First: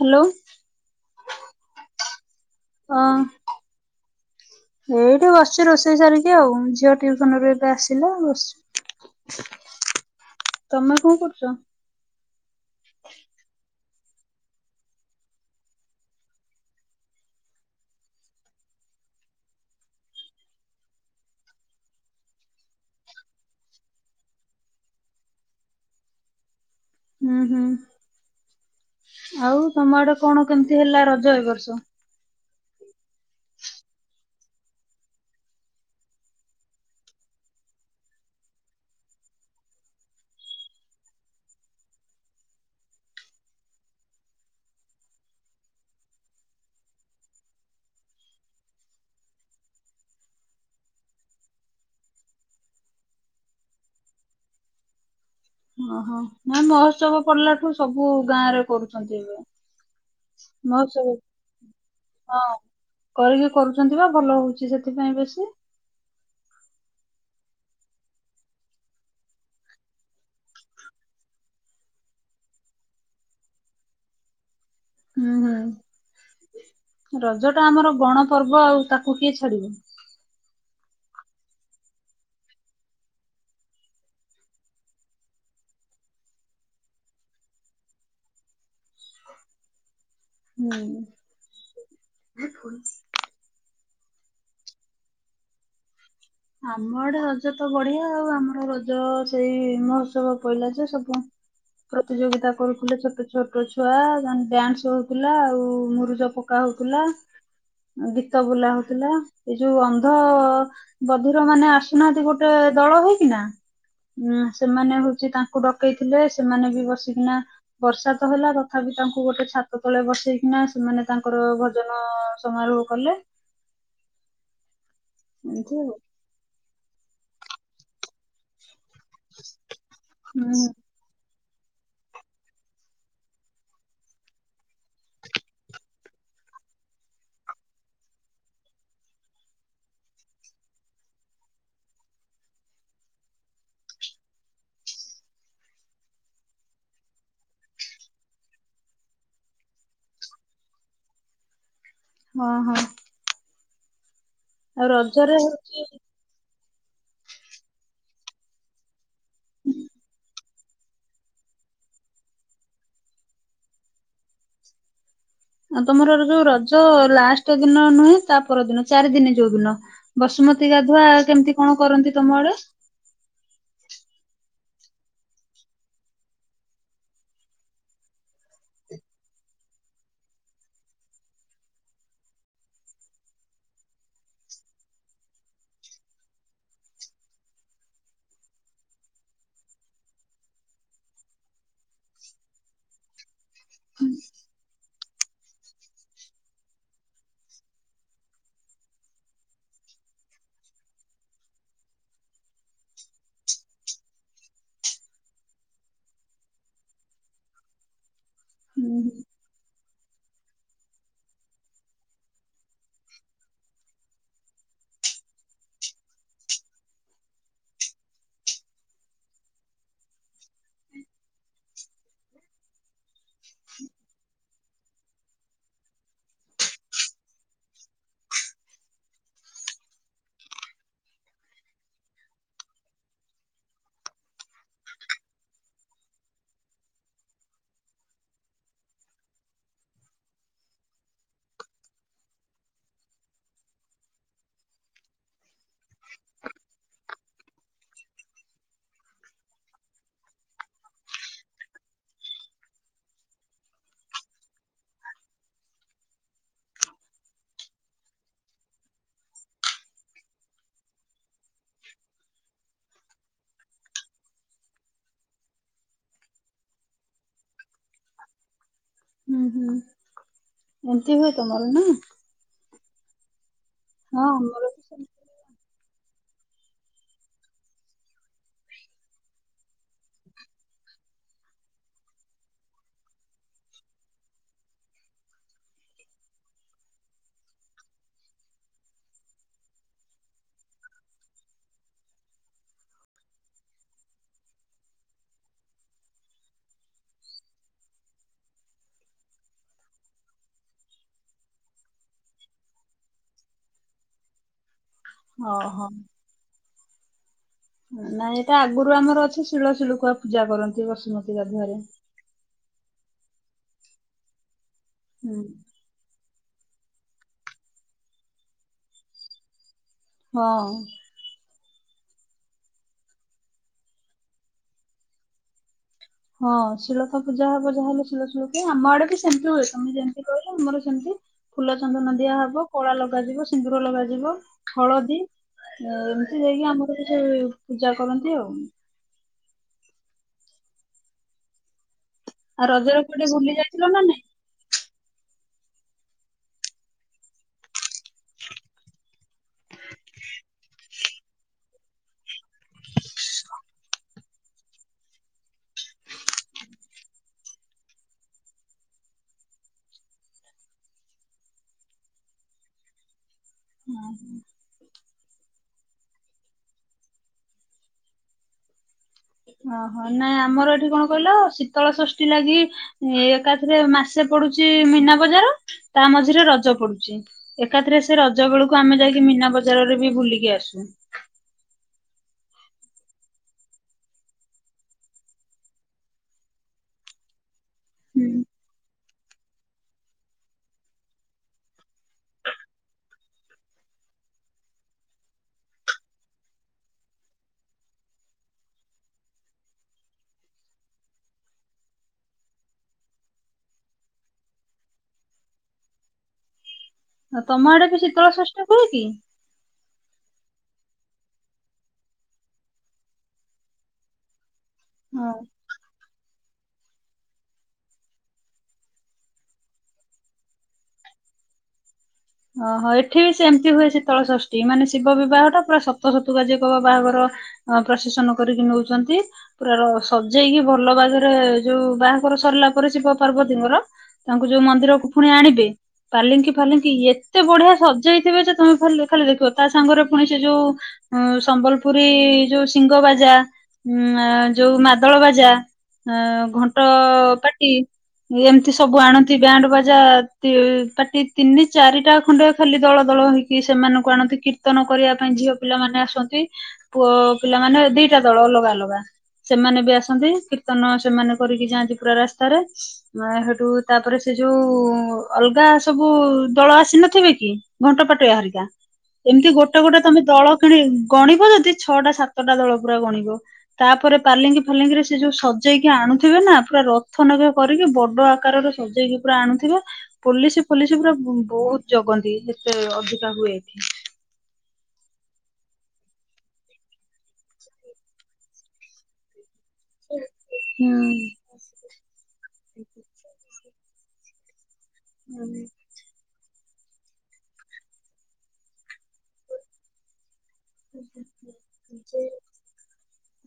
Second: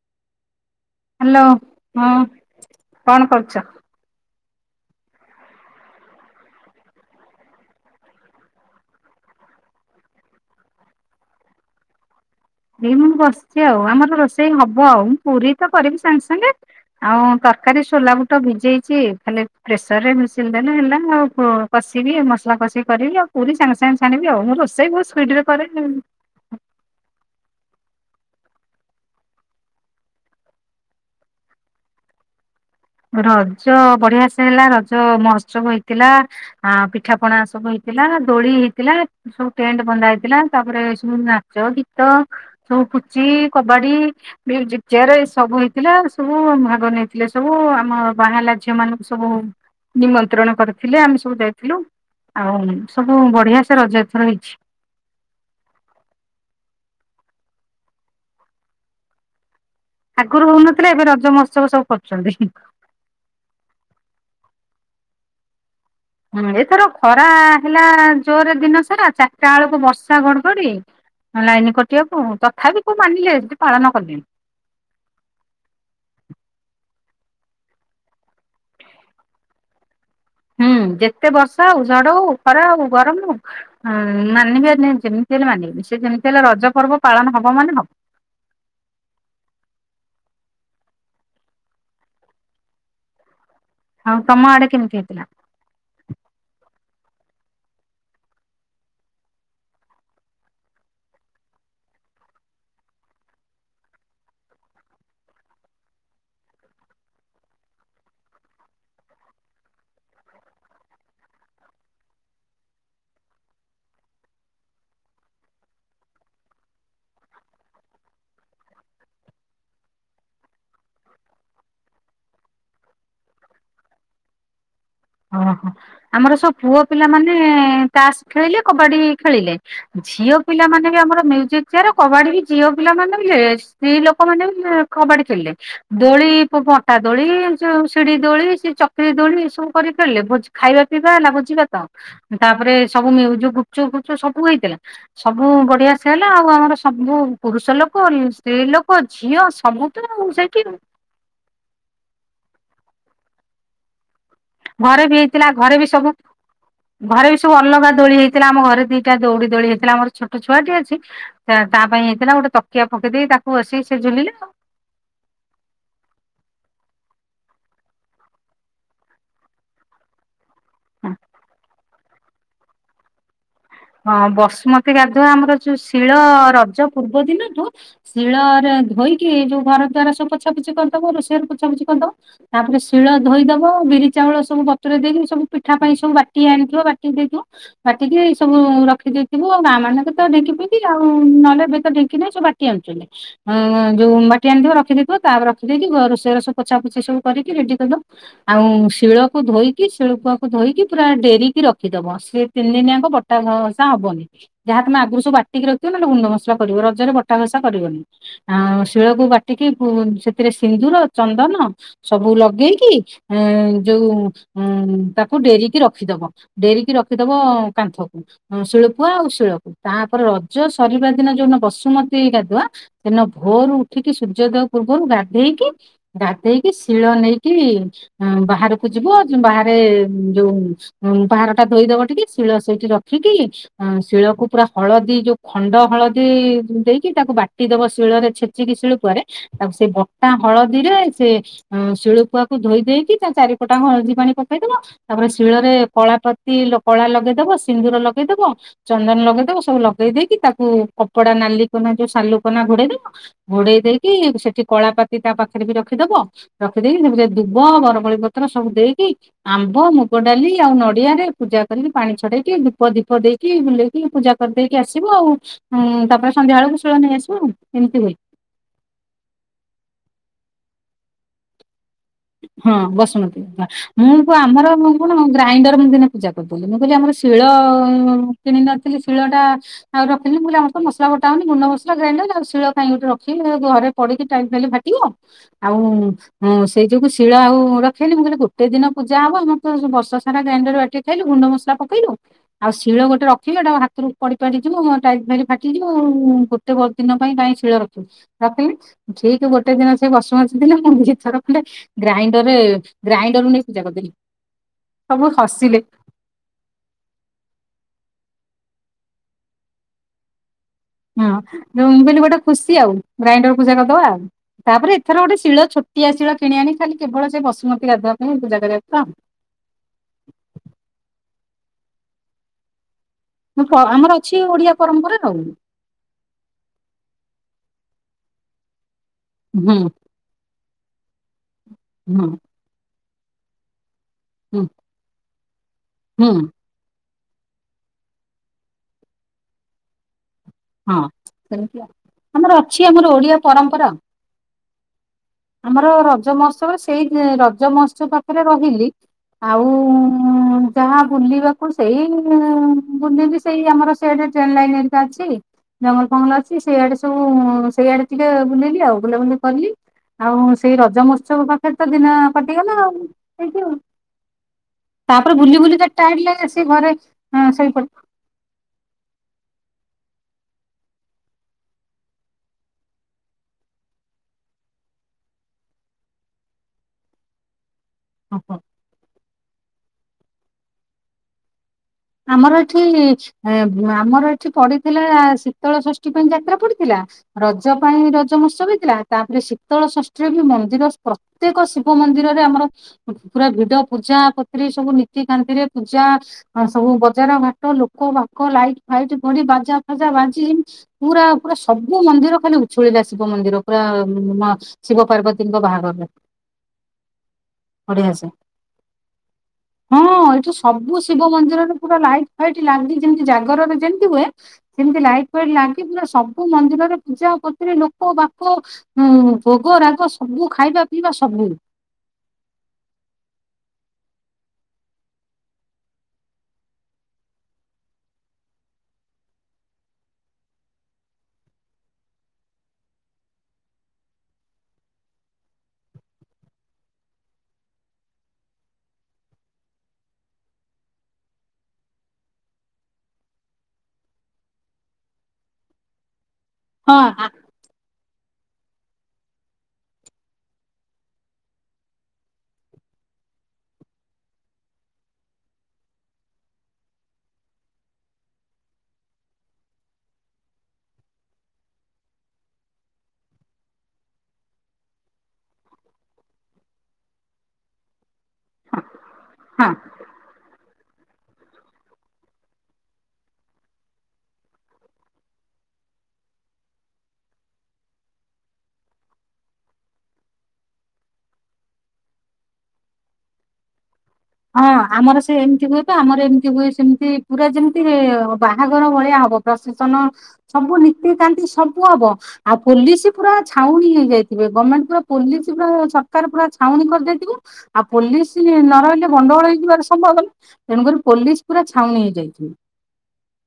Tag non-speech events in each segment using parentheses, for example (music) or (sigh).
Hello. Hello, ହଁ କଣ କରୁଚ? ଏଇଠି ବସଚୁ ରୋଷେଇ ସାରିକି ଆଉ, ଝିଅ ଟିଉସନ ରୁ ଏବେ ଆସିଲା ବସିଛୁ। ତମେ କଣ କରୁଚ? ଏଇ ମୁଁ ବସିଛି ଆଉ, ଆମର ରୋଷେଇ ହବ ଆଉ, ମୁଁ ପୁରୀ ତ କରିବି ସାଙ୍ଗେ ସାଙ୍ଗେ। ଆଉ ତରକାରୀ ସୋଲା ବୁଟ ଭିଜେଇଛି, ଖାଲି ପ୍ରେସରରେ ମିଶାଇ ଦେଲେ ହେଲା ଆଉ। କଷିବି ମସଲା କଷିକି କରିବି ଆଉ ପୁରୀ ସାଙ୍ଗେ ସାଙ୍ଗେ ଛାଣିବି ଆଉ, ମୁଁ ରୋଷେଇ ବହୁତ୍ ସ୍ପିଡି ରେ କରେ। ହୁଁ ହୁଁ। ଆଉ ତମ ଆଡେ କଣ କେମିତି ହେଲା ରଜ ଏ ବର୍ଷ। ରଜ ବଢିଆ ସେ ହେଲା, ରଜ ମହୋତ୍ସବ ହେଇଥିଲା। ଆ ପିଠା ପଣା ସବୁ ହେଇଥିଲା, ଦୋଳି ହେଇଥିଲା। ସବୁ ଟେଣ୍ଟ ବନ୍ଧା ହେଇଥିଲା, ତାପରେ ସବୁ ନାଚ ଗୀତ। ସବୁ ପୁଚି କବାଡ଼ି। ଚେୟାର ଏ ସବୁ ହେଇଥିଲା, ସବୁ ଭାଗ ନେଇଥିଲେ ସବୁ। ଆମ ବାହାଲା ଝିଅ ମାନଙ୍କୁ ସବୁ ନିମନ୍ତ୍ରଣ କରିଥିଲେ, ଆମେ ସବୁ ଯାଇଥିଲୁ। ଆଉ ସବୁ ବଢିଆ ସେ ରଜ ଏଥର ହେଇଛି। ଓହୋ, ନାଇ ମହୋତ୍ସବ ପଡିଲା ଠୁ ସବୁ ଗାଁ ରେ କରୁଛନ୍ତି ଏବେ। ଆଗରୁ ହଉନଥିଲେ ଏବେ ମହୋତ୍ସବ ରଜ ମହୋତ୍ସବ ସବୁ କରୁଛନ୍ତି। ହଁ କରିକି କରୁଛନ୍ତି ବା, ଭଲ ହଉଛି ସେଥିପାଇଁ ବେଶୀ। ହୁଁ ଏଥର ଖରା ହେଲା ଜୋରରେ ଦିନ ସାରା, ଚାରିଟା ବେଳକୁ ବର୍ଷା ଘଡଘଡି। ଲାଇନ କଟିବାକୁ, ତଥାପି କୋଉ ମାନିଲେ, ସେଠି ପାଳନ କଲେଣି। ହୁଁ ହୁଁ ରଜ ଟା ଆମର ଗଣ ପର୍ବ ଆଉ, ତାକୁ କିଏ ଛାଡିବ? ହୁଁ ଯେତେ ବର୍ଷା ହଉ, ଝଡ ହଉ, ଖରା ହଉ, ଗରମ ହଉ। ହଁ ମାନିବେନି, ଯେମିତି ହେଲେ ମାନିବେ, ସେ ଯେମିତି ହେଲେ ରଜ ପର୍ବ ପାଳନ ହବ ମାନେ ହବ। ହୁଁ ଉଁ। ଆଉ ତମ ଆଡେ କେମିତି ହେଇଥିଲା? ଆମ ଆଡେ ରଜ ତ ବଢିଆ ଆଉ, ଆମର ରଜ ସେଇ ମହୋତ୍ସବ ପଇଲା ଯେ ସବୁ ପ୍ରତିଯୋଗିତା କରୁଥିଲେ ଛୋଟ ଛୋଟ ଛୁଆ, ତାଙ୍କ ଡ୍ୟାନ୍ସ ହଉଥିଲା ଆଉ ମୁରୁଜ ପ ପକା ହଉଥିଲା, ଗୀତ ବୋଲା ହଉଥିଲା, ଏ ଯୋଉ ଅନ୍ଧ ବଧିର ମାନେ ଆସୁନାହାନ୍ତି ଗୋଟେ ଦଳ ହେଇକି ନା। ଉଁ ସେମାନେ ହଉଛି ତାଙ୍କୁ ଡକେଇଥିଲେ, ସେମାନେ ବି ବସିକିନା ବର୍ଷା ତ ହେଲା, ତଥାପି ତାଙ୍କୁ ଗୋଟେ ଛାତ ତଳେ ବସେଇକିନା ସେମାନେ ତାଙ୍କର ଭଜନ ସମାରୋହ କଲେ। ହଁ ହଁ, ଏମିତି ଆଉ ଆମର ସବୁ ପୁଅ ପିଲାମାନେ ତାସ୍ ଖେଳିଲେ, କବାଡ଼ି ଖେଳିଲେ, ଝିଅ ହୁଁ ପିଲାମାନେ ବି ଆମର ମ୍ୟୁଜିକ ଯାର କବାଡି ବି ଝିଅ ପିଲା ମାନେ ସ୍ତ୍ରୀ ଲୋକମାନେ ବି କବାଡି ଖେଳିଲେ। ଦୋଳି ପଟା ଦୋଳି, ଯଉ ସିଡି ଦୋଳି, ସେ ଚକ୍ରି ଦୋଳି ଏ ସବୁ। କରି ଖେଳିଲେ, ଖାଇବା ପିଇବା ହେଲା ଭୋଜି ଭାତ ତାପରେ ସବୁ (unintelligible) ଗୁପୁ ଚୁପ୍ ସବୁ ହେଇଥିଲା। ସବୁ ବଢିଆ ସେ ହେଲା ଆଉ, ଆମର ସବୁ ପୁରୁଷ ଲୋକ, ସ୍ତ୍ରୀ ଲୋକ, ଝିଅ ସବୁ ତ ସେଇଠି ହଁ ହଁ। ଆଉ ଘରେ ବି ରଜରେ ହେଇଥିଲା ଘରେ ହଉଛି ବି ସବୁ ଘରେ ବି ସବୁ ଅଲଗା ଦୋଳି ହେଇଥିଲା ଆମ ଘରେ ଦିଟା ଦୌଡି ଦୋଳି ହେଇଥିଲା ଆର ଛୋଟ ଛୋଟ ଛୁଆଟି ଅଛି ତା ପାଇଁ ହେଇଥିଲା ଗୋଟେ ତକିଆ ପକେଇ ଦେଇ ତାକୁ ଆସି ସେ ଝୁଲିଲେ। ତମର ଯୋଉ ରଜ ଲାଷ୍ଟ ଦିନ ନୁହେଁ ତା ପର ଦିନ ଚାରି ଦିନେ ଯୋଉ ଦିନ ବସୁମତୀ ପ୍ରତି ଗାଧୁଆ କେମିତି କଣ କରନ୍ତି ତମ ଆଡେ ହଁ ବସୁମତୀ ଗାଧୁଆ ଆମର ଯୋଉ ଶିଳ ରଜ ପୂର୍ବ ଦିନଠୁ ଶିଳ ରେ ଧୋଇକି ଯୋଉ ଘର ଦ୍ଵାର ସବୁ ପୋଛା ପୋଛି କରିଦବୁ ଋଷେଇ ପୋଛାପୋଛି କରିଦବ। ତାପରେ ଶିଳ ଧୋଇଦବ ବିରି ଚାଉଳ ସବୁ ବତରେ ଦେଇକି ସବୁ ପିଠା ପାଇଁ ସବୁ ବାଟି ଆଣିଥିବ ବାଟି ଦେଇଥିବ। ବାଟିକି ସବୁ ରଖିଦେଇଥିବୁ ଆଉ ମା ମାନଙ୍କୁ ତ ଢେଙ୍କିି ଫିଙ୍କି ଆଉ ନହେଲେ ଏବେ ତ ଢେଙ୍କିହିଁ ସବୁ ବାଟି ଆଣୁଥିଲେ। ଆଉ ଯୋଉବାଟି ଆଣିଥିବ ରଖିଦେଇଥିବ ତାପରେ ରଖିଦେଇି ରୋଷେଇ ବାସ ସବୁ ପୋଛା ପୋଛି ସବୁ କରିକି ରେଡି କରିଦବ। ଆଉ ଶିଳକୁ ଧୋଇକି ଶିଳପୁଆକୁ ଧୋଇକି ପୁରା ଡେରିକି ରଖିଦବ ସେ ତିନି ଦିନିଯାଙ୍କ ବ ବଟା ଘସା ହବନି ଯାହା ତମେ ଆଗରୁ ସବୁ ବାଟିକି ରଖିବ ନହେଲେ ଗୁଣ୍ଡ ମସଲା କରିବ ରଜରେ ବଟା ଘସା କରିବନି। ଆ ହୁଁ ଶିଳକୁ ବାଟିକି ସେଥିରେ ସିନ୍ଦୁର ଚନ୍ଦନ ସବୁ ଲଗେଇକି ଏ ଯୋଉ ଉ ତାକୁ ଡେରିକି ରଖିଦବ। ଡେରିକି ରଖିଦବ କାନ୍ଥ ଶିଳପୁଆ ଆଉ ଶିଳପ ତାପରେ ରଜ ସରିବା ଦିନ ଯୋଉଟା ବସୁମତୀ ଗାଧୁଆ ଦିନ ଭୋରରୁ ଉଠିକି ସୂର୍ଯ୍ୟୋଦୟ ପୂର୍ବରୁ ଗାଧେଇକି ଗାଧୋଇକି ଶିଳ ନେଇକି ବାହାରକୁ ଯିବ ବାହାରେ ଯଉ ବାହାରଟା ଧୋଇଦବ ଟିକେ ଶୀଳ ସେଇଠି ରଖିକି। ଅ ଶିଳକୁ ପୁରା ହଳଦୀ ଯୋଉ ଖଣ୍ଡ ହଳଦୀ ଦେଇକି ତାକୁ ବାଟିଦବ ଶିଳରେ ଛେ ଚିକି ଶିଳୁପୂଆରେ ତାକୁ ସେ ବଟା ହଳଦୀରେ ସେ ଅ ଶିଳପୁଆକୁ ଧୋଇ ଦେଇକି ତା ଚାରିପଟା ହଳଦୀ ପାଣି ପକେଇଦବ। ତାପରେ ଶିଳରେ କଳା ପ୍ରତି କଳା ଲଗେଇଦବ ସିନ୍ଦୁର ଲଗେଇଦବ। ଚନ୍ଦନ ଲଗେଇଦବ ସବୁ ଲଗେଇ ଦେଇେକି ତାକୁ କପଡା ନାଲି କନା ଯୋଉ ସାଲୁକନା ଘୋଡେଇ ଦବ। ଘୋଡେଇ ଦେଇକି ସେଠି କଳାପାତି ତା ପାଖରେ ବି ରଖିଦବ। ରଖିଦେଇକି ସେମତି ଦୁବ ବରକୋଳି ପତ୍ର ସବୁ ଦେଇକି ଆମ୍ବ ମୁଗ ଡାଲି ଆଉ ନଡିଆରେ ପୂଜା କରିକି ପାଣି ଛଡେଇ ଦୀପ ଦୀପ ଦେଇକି ବୁଲେଇକି ପୂଜା କରିଦେଇକି ଆସିବ ଆଉ। ହୁଁ ତାପରେ ସନ୍ଧ୍ୟା ବଳକୁ ଶୂଳ ନେଇ ଆସିବୁ ଆଉ ଏମିତି ହ ହୁଁ ହୁଁ ଏମତି ହୁଏ ତମର ନା ହଁ ବସୁମତୀ ମୁଁ ହଁ ତ ଆମର ବି କଣ ସେମିତି ଗ୍ରାଇଣ୍ଡର ମୁଁ ଦିନେ ପୂଜା କରିଦି ମୁଁ କହିଲି ଆମର ଶିଳ କିଣ ନଥିଲି ଶିଳ ଟା ଆଉ ରଖିଲି ବ ଆମ ମସଲା ବଟା ହଉନି ଗୁଣ୍ଡ ମସଲା ଗ୍ରାଇଣ୍ଡର ଆଉ ଶିଳ କାହିଁକି ରଖିବି ଘରେ ପଡିକି ଟାଇ (unintelligible) ଆଉ ହ ସେଇ ଯୋଗୁ ଶିଳ ଆଉ ରଖିଲ ମୁଁ ଗୁଟେ ଦିନ ପୂଜାହବ ମୁଁ ବର୍ଷ ସାରା ଗ୍ରାଇଣ୍ଡର ବାଟିବି ଖାଇଲୁ ଗୁଣ୍ଡ ମସଲା ପକେଇଲୁ। ଆଉ ଶିଳ ଗୋଟେ ରଖିଲେ ଏଟା ହାତରୁ ପଡି ପାଡି ଯିବ ଟାଇଲ ଫାଇଲ ଫାଟିଯିବ। ଗୋଟେ ଦିନ ପାଇଁ କାଇଁ ଶିଳ ରଖିବ ତା ପାଇଁ ଠିକ ଗୋଟେ ଦିନ ସେ ବସୁମତୀ ଥିଲେ ମୁଁ ନି ଥର ହେଲେ ଗ୍ରାଇଣ୍ଡରରେ ଗ୍ରାଇଣ୍ଡରରୁୁ ନେଇ ପୂଜା କରିଦେବି ସବୁ ହଁ ହସିଲେ। ହଁ ନାଇଁ ଏଟା ଆଗରୁ ଆମର ଅଛି ଶିଳ ଶିଳପୁଆ ପୂଜା କରନ୍ତି ବର୍ଷ- ହଁ ମୁଁ ବୋଇଲିି ଗୋଟେ ଖୁସି ଆଉ ଗ୍ରାଇଣ୍ଡର ପୂଜା କରିଦବା ଆଉ ତାପରେ ଏଥର ଗୋଟେ ହୁଁ ଶିଳ ଛୋଟ। ଟିଆ ଶିଳ କିଣି ଆଣି ଖାଲି କେବଳ ସେ ବସୁମତୀ ଗାଧୁଆ ପାଇଁ ପୂଜା କରିବା କଥା ହଁ ଆମର ଅଛି ଓଡିଆ ପରମ୍ପରା ତ ହଁ ଶିଳ ପୂଜା ହବ ଯାହାହଲେ ଶିଳ ଶିଳପୁଆ ଆମ ଆଡେ ବି ସେମିତି ହୁଏ ହୁଁ ତମ ଯେତି କହିଲେ ଆମର ସେମିତି ଫୁଲ ଚନ୍ଦନ ହୁଁ ଦିଆ ହବ କଳା ଲଗାଯିବ ସିନ୍ଦୁର ଲଗାଯିବ ହୁଁ ହଳଦୀ ହୁଁ ଏମିତି ଯାଇକି ଆମର କିଛି ପୂଜା କରନ୍ତି ଆଉ ହଁ ସେମତି ଆମର ଆଉ ଅଛି ରଜରେ ଆମର କୁଆଡେ ଓଡିଆ ବୁଲି ଯାଇଥିଲ ପରମ୍ପରା ନା ନାଇଁ? ଆମର ରଜ ମହୋତ୍ସବ ସେଇ ରଜ ମହୋତ୍ସବ ପାଖରେ ରହିଲି ଆଉ ଯାହା ବୁଲିବାକୁ ସେଇ ବୁଲିଲି ସେଇ ଆମର ସେଆଡ ଟ୍ରେନ ଲାଇନ ହାରିକା ଅଛି। ଜଙ୍ଗଲ ଫଙ୍ଗଲ ଅଛି ସେଇଆଡେ ସବୁ ସେଇଆଡେ ଟିକେ ବୁଲେଲି ଆଉ ବୁଲାବୁଲି କଲି। ଆଉ ସେଇ ରଜ ମହୋତ୍ସବ ପାଖରେ ତ ଦିନ କଟିଗଲା ଆଉ ହେଇଠି ଆଉ। ତାପରେ ବୁଲି ବୁଲି ଚାର୍ଟା ହେଲେ ଆସି ଘରେ ଅ ଶୋଇପ ଓହୋ ନାଇଁ ଆମର ଏଠି କଣ କହିଲ ଶୀତଳ ଷଷ୍ଠୀ ଲାଗି ଏ ଏକାଥରେ ମାସେ ପଡୁଛି ମୀନା ବଜାର। ତା ମଝିରେ ରଜ ପଡୁଛି ଏକାଥରେ ସେ ରଜ ବେଳକୁ ଆମେ ଯାଇକି ମୀନା ବଜାରରେ ବି ବୁଲିକି ଆସୁ। ଆମର ଏଠି ଏ ଆମର ଏଠି ପଡିଥିଲା ଶୀତଳ ଷଷ୍ଠୀ ପାଇଁ ଯାତ୍ରା ପଡିଥିଲା। ରଜ ପାଇଁ ହୁଁ ରଜ ମହୋତ୍ସବ ହେଇଥିଲା। ତାପରେ ଶୀତଳ ଷଷ୍ଠୀରେ ବି ମନ୍ଦିର ପ୍ରତ୍ୟେକ ଶିବ ମନ୍ଦିରରେ ଆମର ପୁରା ଭିଡ ପୂଜା ପତ୍ରି ସବୁ ନୀତିକାନ୍ତିରେ ପୂଜା ହଁ ସବୁ ବଜାର ଘାଟ ଲୋକ ବାକ ଲାଇଟ ଫାଇଟ ପଡ଼ି ବାଜା ଫାଜା ବାଜି ପୁରା ପୁରା ସବୁ ମନ୍ଦିର ଖାଲି ଉଛୁଳିଲେ ସିବ ମନ୍ଦିର ପୁରା ମା ଶିବ ପାର୍ବତୀଙ୍କ ବାହାଘରରେ। ଆ ତମ ଆଡେ କିଛି ବଢିଆ ସେ। ଶୀତଳ ଷଷ୍ଠୀ କୁଏ କି? ହଁ ଏଠି ସବୁ ଶିବ ମନ୍ଦିରରେ ପୁରା ଲାଇଟ ଫାଇଟ ଲାଗି ଯେମତି ଜାଗରରେ ଯେମିତି ହୁଏ ସେମତି ଲାଇଟ୍ ହଁ ଫାଇଟି ଲାଗି ପୂରା ସବୁ ମନ୍ଦିରରେ ପୂଜା ପତିରେ ଲୋକ ବାକ ହୁଁ ଭୋଗ ରାଗ ସବୁ ଖାଇବା ପିଇବା ସବୁ। ଓହୋ ଏଠି ବି ସେମତି ହୁଏ ଶୀତଳ ଷଷ୍ଠୀ ମାନେ ଶିବ ବିବାହ ଟା ପୁରା ସତ ଶତୁ କା ଯିଏ କହିବ ବାହାଘର ଅ ପ୍ରଶାସନ କରିକି ନୋଉଛନ୍ତି। ପୁରା ର ସଜେଇକି ଭଲ ବାଗରେ ଯୋଉ ବାହାଘର ସରିଲା ପରେ ଶିବ ପାର୍ବତୀ ଙ୍କର ତାଙ୍କୁ ଯୋଉ ମନ୍ଦିରକୁ ପୁଣି ଆଣିବେ ପାର୍ଲିଙ୍କି ଫାଲିଙ୍କି ଏ ଏତେ ବଢିଆ ସଜଇଥିବେ ଯେ ତମେ ଖା ଖାଲି ଦେଖିବ ତା ସାଙ୍ଗରେ ପୁଣି ସେ ଯୋଉ ଉ ସମ୍ବଲପୁରୀ ଯୋଉ ସିଙ୍ଗବାଜା ଉ ଯୋଉ ମାଦଳ ବାଜା ହ ଘଣ୍ଟ ହଁ ପାଟି ଟି ଏମିତି ସବୁ ଆଣନ୍ତି ବ୍ୟାଣ୍ଡ ବାଜା ତି ପାଟି ତିନି ଚାରି ଟା ଖଣ୍ଡେ ଖାଲି ଦଳ ଦଳ ହେଇକି ସେମାନଙ୍କୁ ଆଣନ୍ତି କୀର୍ତ୍ତନ କରିବା ପାଇଁ ଝିଅ ପିଲାମାନେ ଆସନ୍ତି। ପୁଅ ପିଲା ମାନେ ଦିଟା ଦଳ ଅଲଗା ଅଲଗା। ସେମାନେ ବି ଆସନ୍ତି କୀର୍ତ୍ତନ ସେମାନେ କରିକି ଯାଆନ୍ତି ପୁରା ରାସ୍ତାରେ। ମ ହେଠୁ ତାପରେ ସେ ଯୋଉ ଅଲଗା ସବୁ ଦଳ ଆସ ନଥିବେ କି ଘଣ୍ଟପାଟୁଆ ହାରିକା ଏମିତି ଗୋଟେ ଗୋଟେ ତମେ ଦଳ କିଣି ଗଣିବ ଯଦି ଛଅଟା ସାତଟା ଦଳ ପୁରା ଗଣିବ। ତାପରେ ପାଲିଙ୍ଗି ଫାଲିଙ୍ଗିରେ ସେ ଯୋଉ ସଜେଇକି ଆଣୁଥିବେ ନା ପୁରା ରଥ ନଖ କରିକି ବଡ ଆକାରରେ ସଜେଇକି ପୁରା ଆଣୁଥିବେ ପୋଲିସ ପୋଲିସ ପୁରା ବହୁତ ଜଗନ୍ତି ଏତେ ଅଧିକା ହୁଏ ଏଠି। ହଁ ଆମର ସେ ଏମିତି ହୁଏ ତ ଆମର ଏମିତି ହୁଏ ସେମତି ପୁରା ଯେମିତି ବାହାଘର ଭଳିଆ ହବ। ପ୍ରଶେସନ ସବୁ ହୁଁ। ନୀତିକାନ୍ତି ସବୁ ହବ। ଆଉ ପୋଲିସ ପୁରା ଛାଉଣୀ ହେଇଯାଇଥିବେ ଗମେଣ୍ଟ ପୁରା ପୋଲିସ ପୁରା ସ ରକାର ପୁରା ଛାଉଣୀ କରିଦେଇଥିବ ଆଉ ପୋଲିସ ନ ରହିଲେ ଗଣ୍ଡଗୋଳ ହେଇଯିବାର ସମ୍ଭବନା ତେଣୁକରି ପୋଲିସ ପୁରା ଛାଉଣୀ ହେଇଯାଇଥିବେ।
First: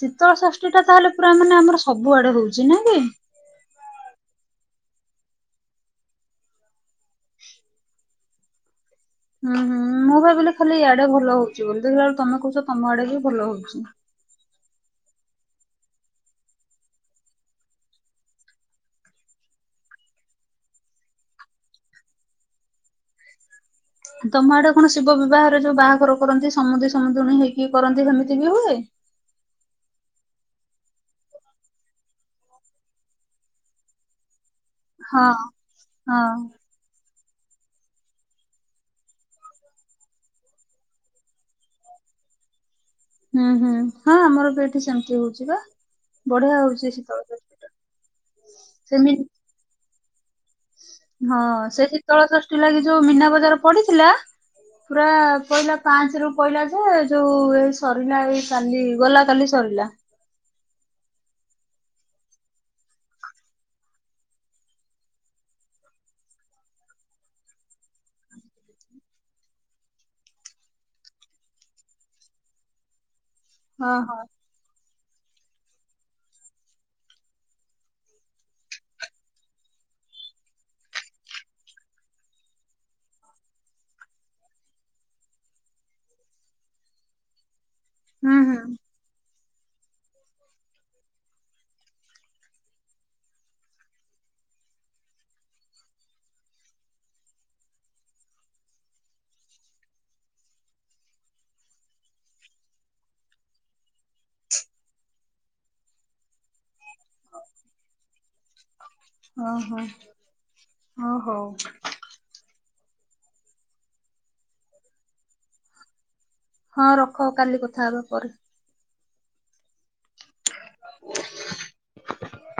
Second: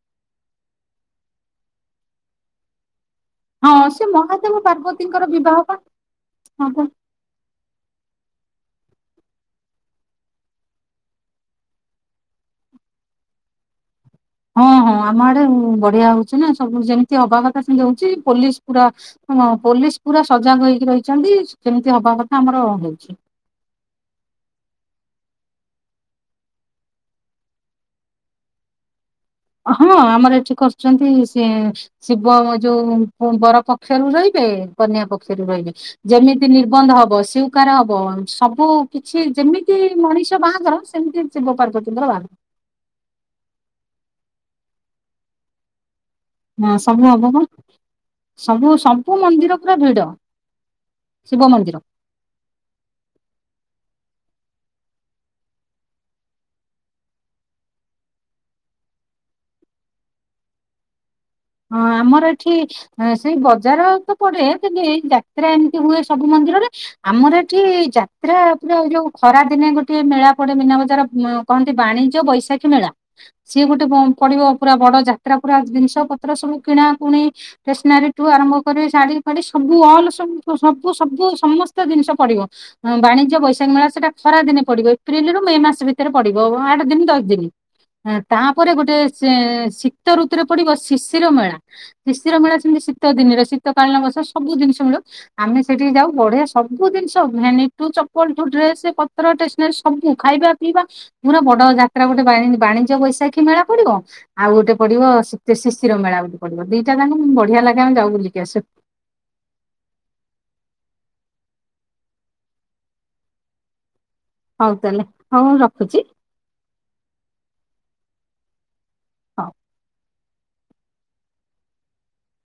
ଶୀତଳ ଷଷ୍ଠୀ ଟା ତାହେଲେ ପୁରା ମାନେ ଆମର ସବୁ ଆଡେ ହଉଛି ନା କି? ହଁ ସେ ମହାଦେବ ପାର୍ବତୀଙ୍କର ବିବାହ ବା ହଁ ବା। ହୁଁ ହୁଁ ମୁଁ ଭାବିଲି ଖାଲି ଇଆଡେ ଭଲ ହଉଛି ବୋଲି ଦେଖିଲାବେଳେକୁ ତମେ କହୁଛ ତମ ଆଡେ ବି ଭଲ ହଉଛି। ହଁ ହଁ ଆମ ଆଡେ ବଢିଆ ହଉଛି ନା ସବୁ ଯେମିତି ହବା କଥା ସେମିତି ହଉଛି ପୋଲିସ ପୁରା ହ ପୋଲିସ ପୁରା ସଜାଗ ହେଇକି ରହିଛନ୍ତି ଯେମିତି ହବା କଥା ଆମର ହେଉଛି। ତମ ଆଡେ କଣ ଶିବ ବିବାହରେ ଯୋଉ ବାହାଘର କରନ୍ତି ସମୁଦୀ ସମୁଦୁଣୀ ହେଇକି କରନ୍ତି ସେମିତି ବି ହୁଏ। ହଁ ଆମର ଏଠି କରୁଛନ୍ତି ସିଏ ଶିବ ଯୋଉ ବର ପକ୍ଷରୁ ରହିବେ କନ୍ୟା ହଁ। ପକ୍ଷରୁ ରହିବେ ହଁ ଯେମିତି ନିର ବନ୍ଧ ହବ ସ୍ବୀକାର ହବ ସବୁ କିଛି ଯେମିତି ମଣିଷ ବାହାଘର ସେମିତି ଶିବ ପାର୍ବତି ଙ୍କ ବାହାଘର। ହୁଁ ହୁଁ ହଁ ଆମର ପ ଏଠି ସେମିତି ହଉଛି ବା। ବଢିଆ ହଁ ହଉଛି ସବୁ ଶୀତଳ ହବ ପା ଷଷ୍ଠୀ। ସବୁ ସବୁ ସେମିତି ମନ୍ଦିର ପୁରା ଭିଡ଼। ହଁ ସେଠୀତଳ ଷ୍ଠଟି ଲାଗି ଯୋଉ ମୀନା ବଜାର ପଡିଥିଲା ପୁରା ପହିଲା ପାଞ୍ଚ ରୁ ପହିଲା ଯେ ଯୋଉ ଏଇ ସରିଲା ଏଇ କାଲି ଗଲା କାଲି ସରିଲା ହଁ ଆମର ଏଠ ହ ସେଇ ବଜାର ତ ପଡେ କିନ୍ତୁ ଏଇ ଯାତ୍ରା ଏମିତି ହୁଏ ସବୁ ମନ୍ଦିରରେ ଆମର ଏଠି ଯାତ୍ରା ପୁରା ଯୋଉ ଖରା ଦିନେ ଗୋଟେ ମେଳା ପଡେ ମିନା ବଜାର କହନ୍ତି ବାଣିଜ୍ୟ ବୈଶାଖୀ ମେଳା, ସିଏ ଗୋଟେ ହଁ ହଁ ପଡିବ ପୁରା ବଡ ଯାତ୍ରା ପୁରା ଜିନିଷ ର ସବୁ କିଣାକୁୁଣି ଷ୍ଟେସନାରି ଠୁ ଆରମ୍ଭ କରି ଶାଢୀ ସବୁ ଅଲ ସବୁ ସବୁ ସମସ୍ତ ଜିନିଷ ପଡିବ। ବାଣିଜ୍ୟ ବୈଶାଖ ମେଳ ସେଟା ଖରା ଦିନ ପଡିବ ଏପ୍ରିଲ ରୁ ମେ ମାସ ଭିତରେ ପଡିବ ଆଠ ଦିନ ଦଶ ଦିନ। ହୁଁ ହୁଁ ତାପରେ ଗୋଟେ ଶୀତ ଋତୁରେ ପଡିବ ଶିଶିର ମେଳା। ଶିଶିର ମେଳା ସେମିତି ଶୀତ ଦିନରେ ଶୀତକାଳୀନ ବର୍ଷ ସବୁ ଜିନିଷ ମିଳିବ। ଆମେ ସେଠିକି ଯାଉ ବଢିଆ ସବୁ ଜିନିଷ ଭେନିଟ ଠୁ, ଚପଲ ଠୁ, ଡ୍ରେସ ପତ୍ର ସବୁ ଖାଇବା ପିଇବା ପୁରା ବଡ ଯାତ୍ରା ଗୋଟେ ବାଣୀ ବାଣିଜ୍ୟ ବୈଶାଖୀ ମେଳା ପଡିବ, ଆଉ ଗୋଟେ ପଡିବ ଶିତେ ସି ଶିର ମେଳା ଗୋଟେ ପଡ଼ିବ, ଦିଟା ଯାକ ବଢିଆ ଲାଗେ ଆମେ ଯାଉ ବୁଲିକି ଆସୁ। ଓହୋ ଓ ହଉ। ହଉ ତାହେଲେ ହଉ ମୁ ରଖୁଛି। ହଁ ରଖ କାଲି କଥା ହେବା ପରେ। ହଁ (inaudible)